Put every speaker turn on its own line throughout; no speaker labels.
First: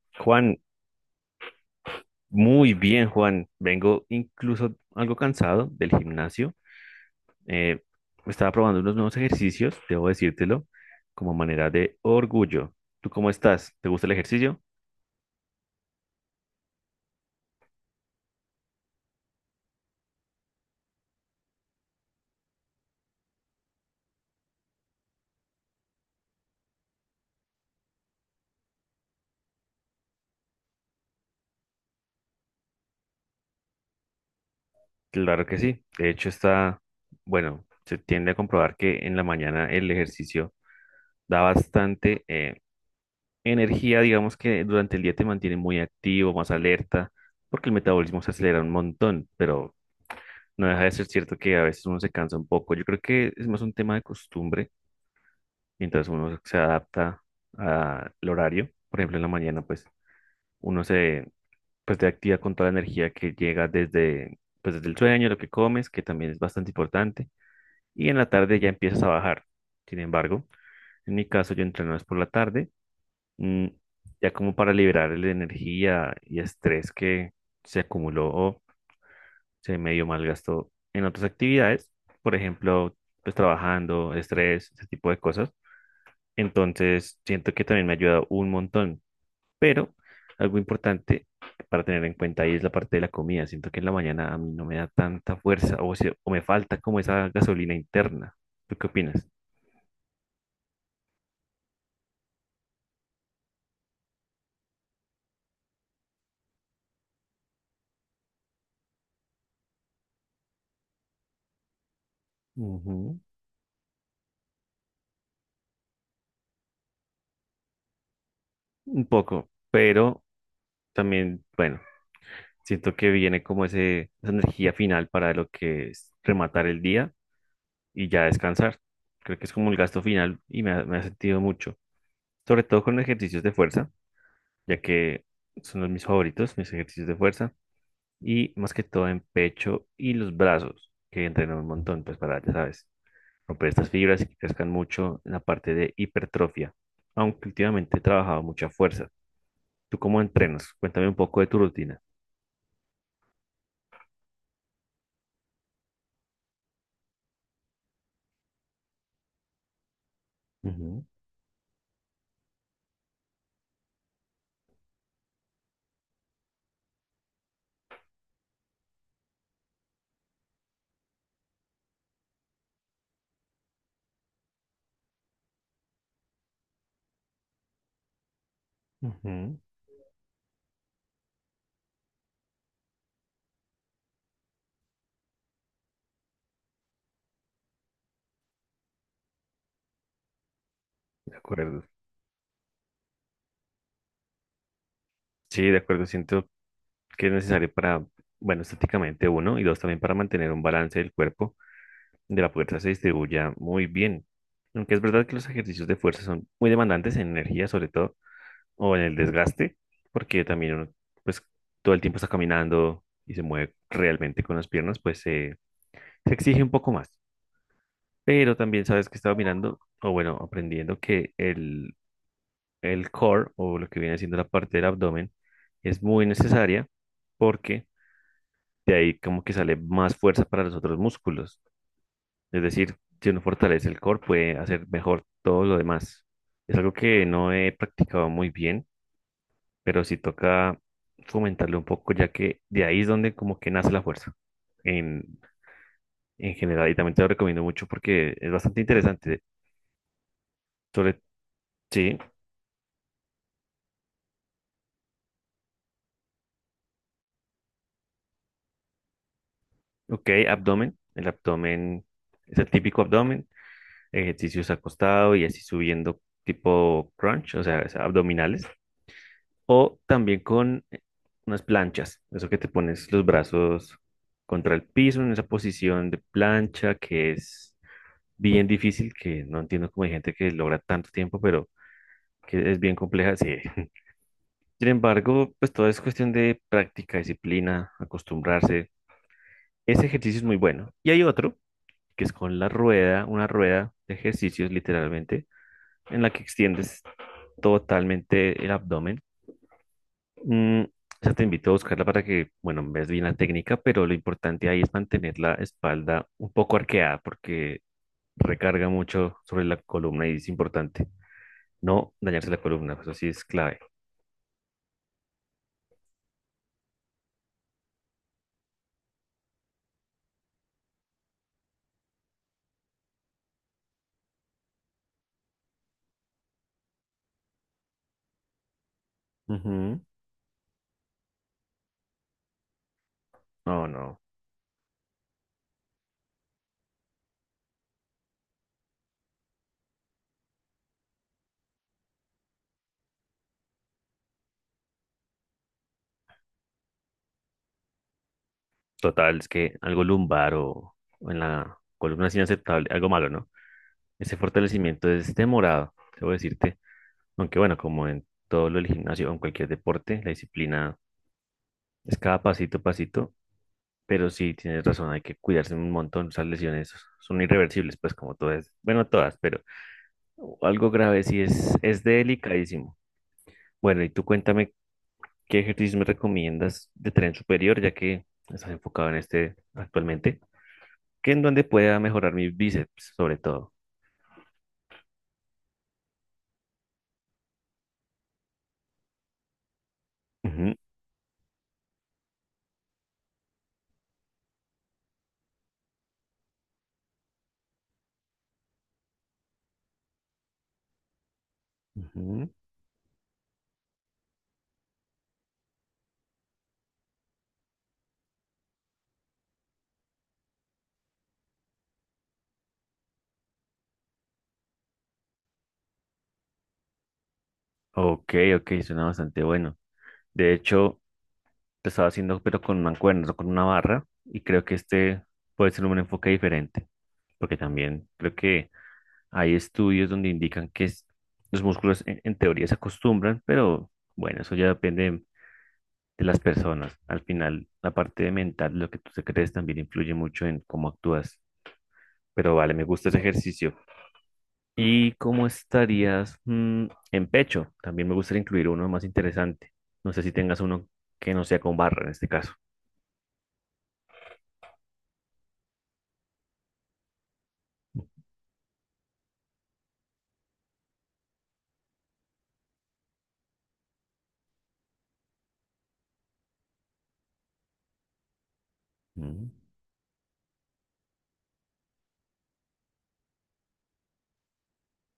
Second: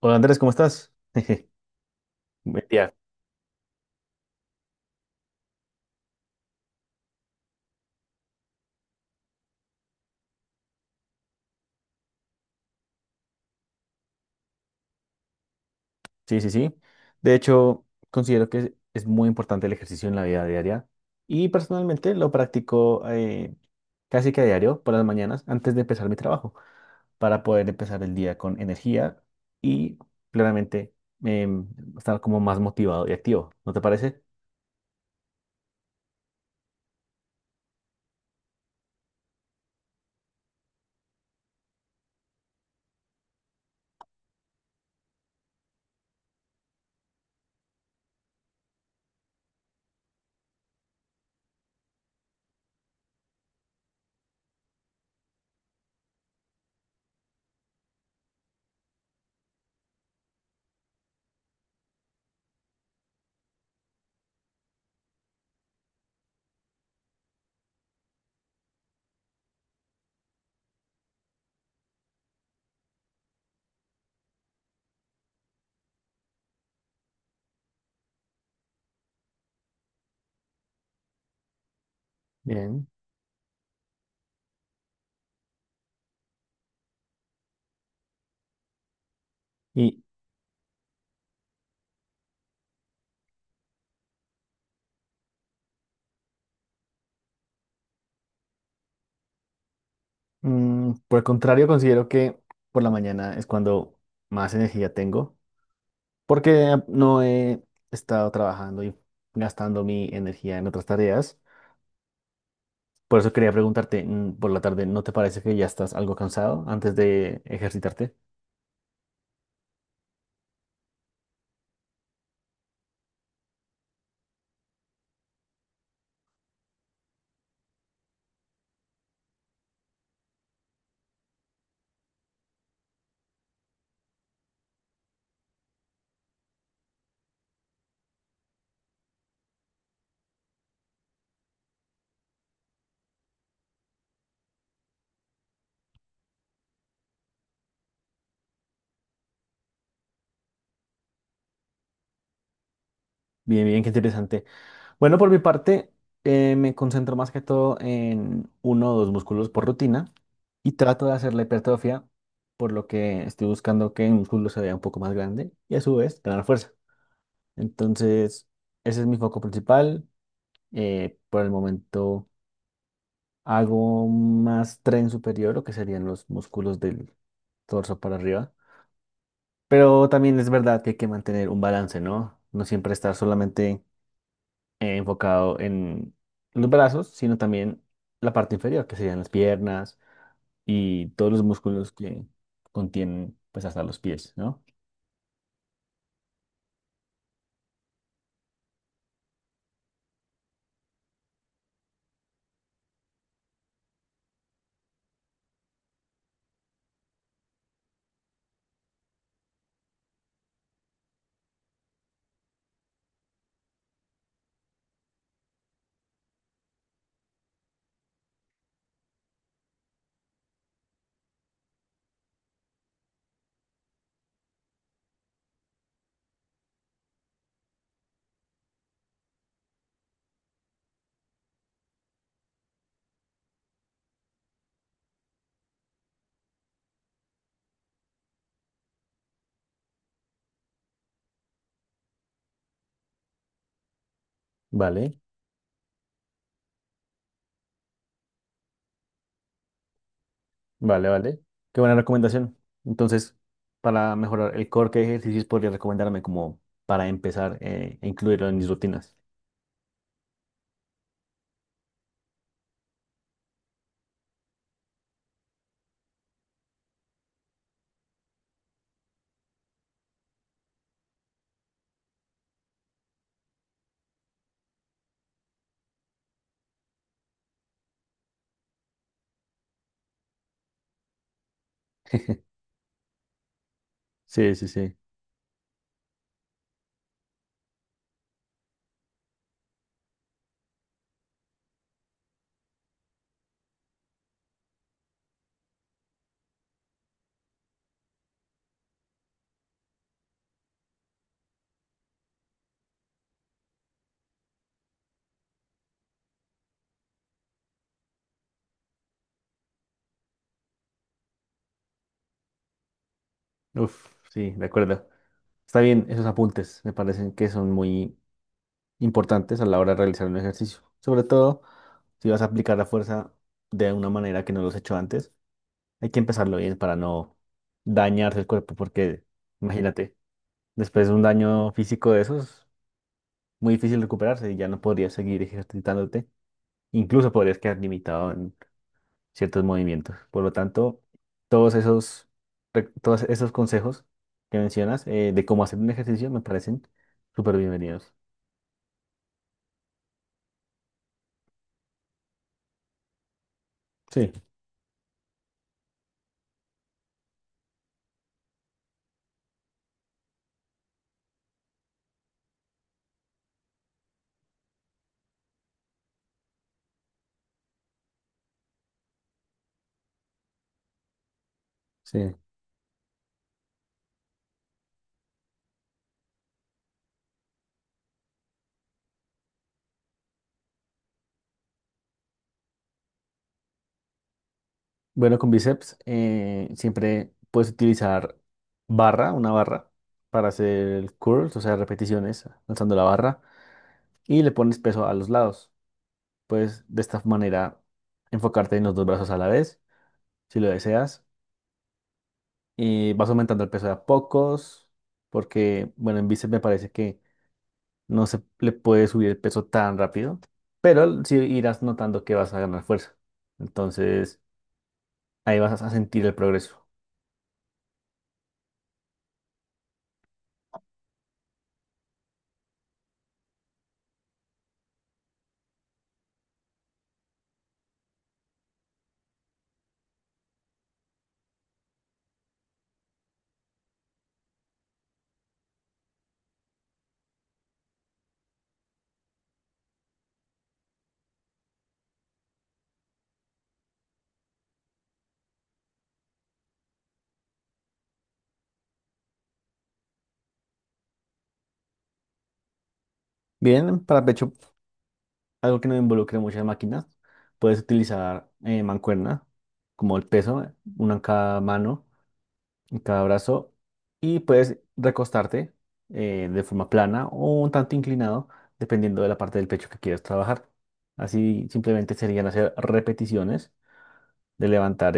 Hola Andrés, ¿cómo
Juan,
estás? Buen
muy
día.
bien, Juan. Vengo incluso algo cansado del gimnasio. Eh, Estaba probando unos nuevos ejercicios, debo decírtelo, como manera de orgullo. ¿Tú cómo estás? ¿Te gusta el ejercicio?
Sí, sí, sí. De hecho, considero que es muy importante el ejercicio en la vida diaria y personalmente lo practico casi que a diario por las mañanas antes de empezar mi trabajo para poder empezar el día con energía y claramente em, estar como más motivado y activo. ¿No te parece?
Claro que sí. De hecho, está, bueno, se tiende a comprobar que en la mañana el ejercicio da bastante energía, digamos que durante el día te mantiene muy activo, más alerta, porque el metabolismo se acelera un montón, pero no deja de ser cierto que a veces uno se cansa un poco. Yo creo que es más un tema de costumbre, mientras uno se adapta al horario. Por ejemplo, en la mañana, pues uno se pues, te activa con toda la energía que llega desde, pues, desde el sueño, lo que comes, que también es bastante importante. Y en la tarde ya empiezas a bajar. Sin embargo, en mi caso, yo entreno es por la tarde, mm, ya como para liberar la energía y estrés que se acumuló, se medio malgastó en otras actividades, por
Bien.
ejemplo, pues trabajando, estrés, ese tipo de cosas. Entonces, siento que también me ha ayudado un montón, pero
Y
algo importante para tener en cuenta ahí es la parte de la comida. Siento que en la mañana a mí no me da tanta fuerza o, se- o me falta como esa gasolina interna. ¿Tú qué opinas?
por el contrario, considero que por la mañana es cuando más energía tengo porque no he estado trabajando y gastando mi energía en otras tareas.
Ujú.
Por eso quería preguntarte por la tarde, ¿no te parece que ya estás algo cansado antes de ejercitarte?
Un poco, pero también, bueno, siento que viene como ese, esa energía final para lo que es rematar el día y ya descansar. Creo que es como el gasto final y me ha sentido mucho, sobre todo con ejercicios de fuerza, ya que son los mis favoritos, mis ejercicios de fuerza, y más que todo en pecho y los brazos, que entreno un montón, pues para, ya sabes, romper estas fibras y que crezcan mucho en la parte de hipertrofia, aunque últimamente he trabajado mucha fuerza. ¿Tú cómo entrenas? Cuéntame un poco de tu rutina.
Bien, bien, qué interesante. Bueno, por mi parte, me concentro más que todo en uno o dos músculos por rutina y
Ujú,
trato de hacer la hipertrofia, por lo que estoy buscando que el músculo se vea un poco más grande y a su vez ganar fuerza. Entonces, ese es mi foco principal, por el momento. Hago más tren superior, lo que serían los músculos del torso para arriba.
ujú,
Pero también es verdad que hay que mantener un balance, ¿no? No siempre estar solamente enfocado en los brazos, sino también la parte inferior, que serían las piernas y todos
de
los
acuerdo.
músculos que contienen, pues, hasta los pies, ¿no?
Sí, de acuerdo, siento que es necesario para, bueno, estéticamente uno, y dos, también para mantener un balance del cuerpo, de la fuerza se distribuya muy bien. Aunque es verdad que los ejercicios de fuerza son muy demandantes en energía, sobre todo, o en el desgaste, porque también uno, pues, todo el tiempo está caminando y se mueve realmente con las piernas, pues se exige un poco más. Pero también sabes que estaba mirando, o bueno, aprendiendo que el core, o lo que viene siendo la parte del abdomen, es muy necesaria porque de ahí como que sale más fuerza para los otros músculos. Es decir, si uno fortalece el core, puede hacer mejor todo lo demás. Es algo que no he practicado muy bien, pero sí toca fomentarlo un poco, ya que de ahí es donde como que nace la fuerza
Vale,
en, en general. Y también te lo recomiendo mucho porque es bastante interesante.
vale,
Sobre,
vale. Qué buena
sí,
recomendación. Entonces, para mejorar el core, ¿qué ejercicios podría recomendarme como para empezar a incluirlo en mis rutinas?
ok, abdomen. El abdomen es el típico abdomen, ejercicios acostado y así subiendo tipo crunch, o sea, abdominales. O también con unas planchas, eso que te pones los brazos contra el piso en esa posición de plancha que es bien difícil, que no entiendo cómo hay gente que logra tanto tiempo, pero que es bien compleja, sí.
Sí, sí,
Sin
sí.
embargo, pues todo es cuestión de práctica, disciplina, acostumbrarse. Ese ejercicio es muy bueno. Y hay otro que es con la rueda, una rueda de ejercicios literalmente, en la que extiendes totalmente el abdomen. O sea, te invito a buscarla para que, bueno, ves bien la técnica, pero lo importante ahí es mantener la espalda un poco arqueada porque recarga mucho sobre la columna y es importante no dañarse la columna, eso sí es clave.
Uf, sí, de acuerdo. Está bien, esos apuntes me parecen que son muy importantes a la hora de realizar un ejercicio. Sobre todo si vas a aplicar la fuerza de una manera que no los he hecho antes, hay que empezarlo bien para no dañarse el cuerpo, porque
Ujú.
imagínate, después de un daño físico de esos, muy
No,
difícil
no.
recuperarse y ya no podrías seguir ejercitándote. Incluso podrías quedar limitado ciertos movimientos. Por lo tanto, todos esos, todos esos consejos que mencionas de cómo hacer un ejercicio me parecen súper bienvenidos.
Total, es que algo lumbar o en la columna es inaceptable, algo malo, ¿no?
Sí,
Ese fortalecimiento es demorado, debo decirte. Aunque bueno, como en todo lo del gimnasio o en cualquier deporte, la disciplina es cada pasito a pasito. Pero sí, tienes razón, hay que cuidarse un montón. Esas lesiones son irreversibles, pues como todas, bueno, todas, pero algo grave sí es
sí.
delicadísimo. Bueno, y tú cuéntame qué ejercicios me recomiendas de tren superior, ya que estás enfocado en este actualmente, que en donde pueda mejorar mis bíceps, sobre todo.
Bueno, con bíceps siempre puedes utilizar barra, una barra, para
Ujú,
hacer curls, o sea, repeticiones lanzando la barra y le pones peso a los lados. Puedes de esta manera enfocarte en los dos brazos a la vez, si lo deseas,
ujú.
y vas aumentando el peso de a pocos, porque, bueno, en bíceps me parece que no se le puede subir el peso tan rápido, pero sí irás notando que vas a ganar fuerza. Entonces, ahí vas a sentir el progreso.
Ok, ok, suena bastante bueno. De hecho, lo estaba haciendo, pero con mancuernas o con una barra, y creo que este puede ser un enfoque diferente, porque también creo que hay estudios donde indican que es- los músculos en teoría se acostumbran, pero bueno, eso ya depende de las personas. Al final, la parte mental, lo que tú te crees, también influye mucho en cómo actúas. Pero vale, me gusta ese ejercicio. ¿Y cómo estarías en pecho? También me gustaría incluir uno más interesante. No sé si tengas uno que no sea con barra en este caso.
Bien, para pecho, algo que no involucre muchas máquinas, puedes utilizar mancuerna, como el peso, una en cada mano, en cada brazo, y puedes recostarte de forma plana o un tanto inclinado, dependiendo de la
Mm.
parte del pecho que quieras trabajar. Así simplemente serían hacer repeticiones de levantar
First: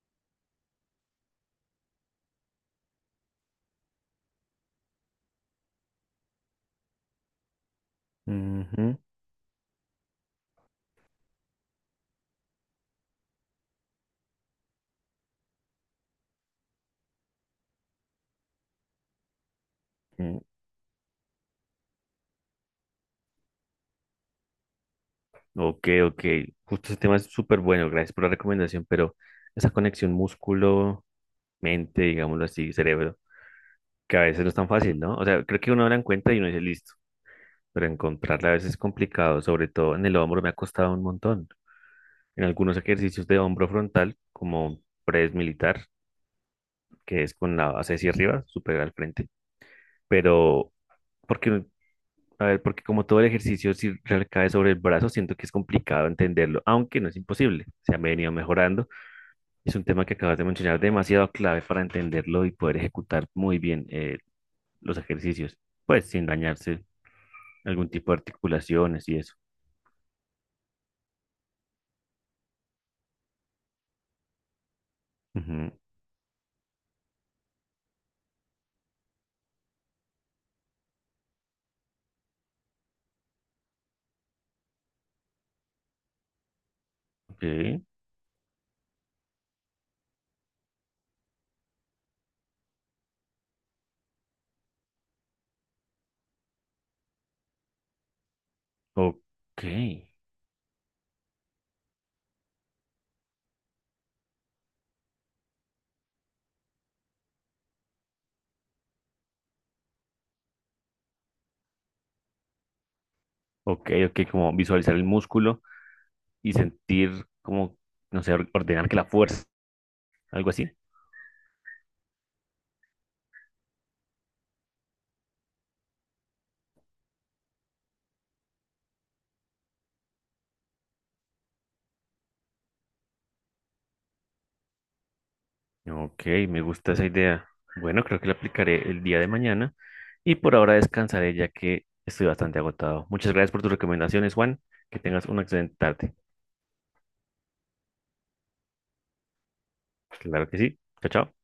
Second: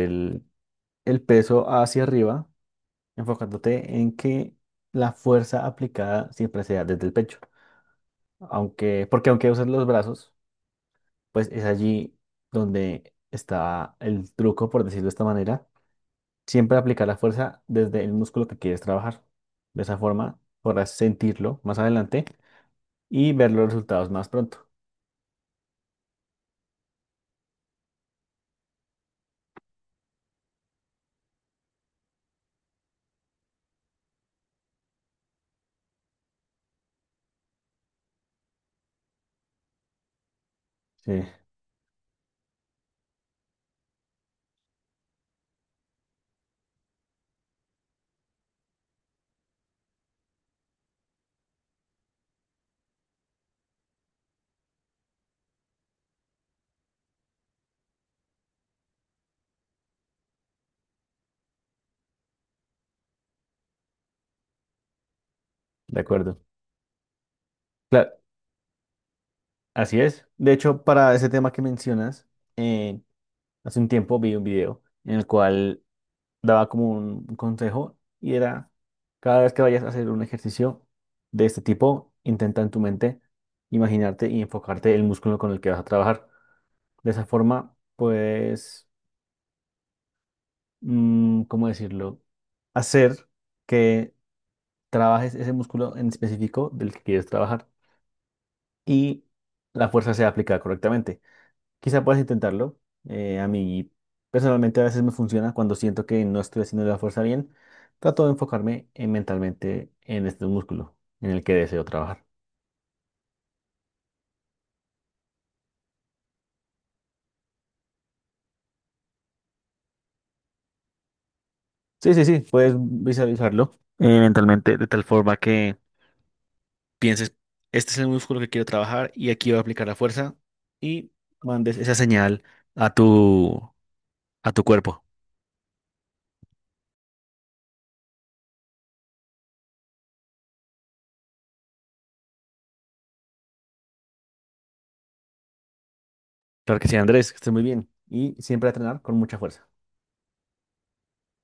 el peso hacia arriba, enfocándote en que la fuerza aplicada siempre sea desde el pecho.
Ujú,
Aunque, porque aunque uses los brazos, pues es allí donde está el truco, por decirlo de esta manera. Siempre aplicar la fuerza desde el músculo que quieres trabajar. De esa forma
ujú.
podrás sentirlo más adelante y ver los resultados más pronto.
Ok, ok. Justo ese tema es súper bueno. Gracias por la recomendación, pero esa conexión músculo-mente, digámoslo así, cerebro, que a veces no es tan fácil, ¿no? O sea, creo que uno la encuentra y uno dice listo, pero encontrarla a veces es complicado, sobre todo en el hombro me ha costado un
Sí,
montón. En algunos ejercicios de hombro frontal, como press militar, que es con la base hacia arriba, súper al frente, pero porque a ver, porque como todo el ejercicio, si recae sobre el brazo, siento que es complicado entenderlo, aunque no es imposible. Se ha venido mejorando. Es un tema que acabas de mencionar demasiado clave para entenderlo y poder ejecutar muy bien los ejercicios,
de
pues sin
acuerdo.
dañarse algún tipo de
Claro,
articulaciones y eso.
así es. De hecho, para ese tema que mencionas, eh, hace un tiempo vi un video en el
Ujú.
cual daba como un consejo y era, cada vez que vayas a hacer un ejercicio de este tipo, intenta en tu mente imaginarte y enfocarte el músculo con el que vas a trabajar. De esa
Ok,
forma, pues, ¿cómo decirlo? Hacer que trabajes ese músculo en específico del que quieres trabajar y
ok,
la fuerza sea aplicada correctamente. Quizá puedas intentarlo. A mí personalmente a veces me funciona cuando siento que no estoy haciendo la fuerza bien. Trato de enfocarme en mentalmente en este músculo en el que deseo trabajar.
ok, como visualizar el músculo y sentir como, no sé, or- ordenar que la fuerza, algo así.
Sí, sí, sí, puedes visualizarlo mentalmente de tal forma que pienses, este es el músculo que quiero trabajar y aquí voy a aplicar la fuerza y mandes esa señal a tu, a tu cuerpo.
Ok, me gusta esa idea. Bueno, creo que la aplicaré el día de mañana y por ahora descansaré ya que estoy bastante agotado. Muchas gracias por tus recomendaciones, Juan. Que tengas una excelente tarde.
Claro que sí, Andrés, que estés muy bien y siempre a entrenar con mucha fuerza.
Claro que sí. Chao, chao.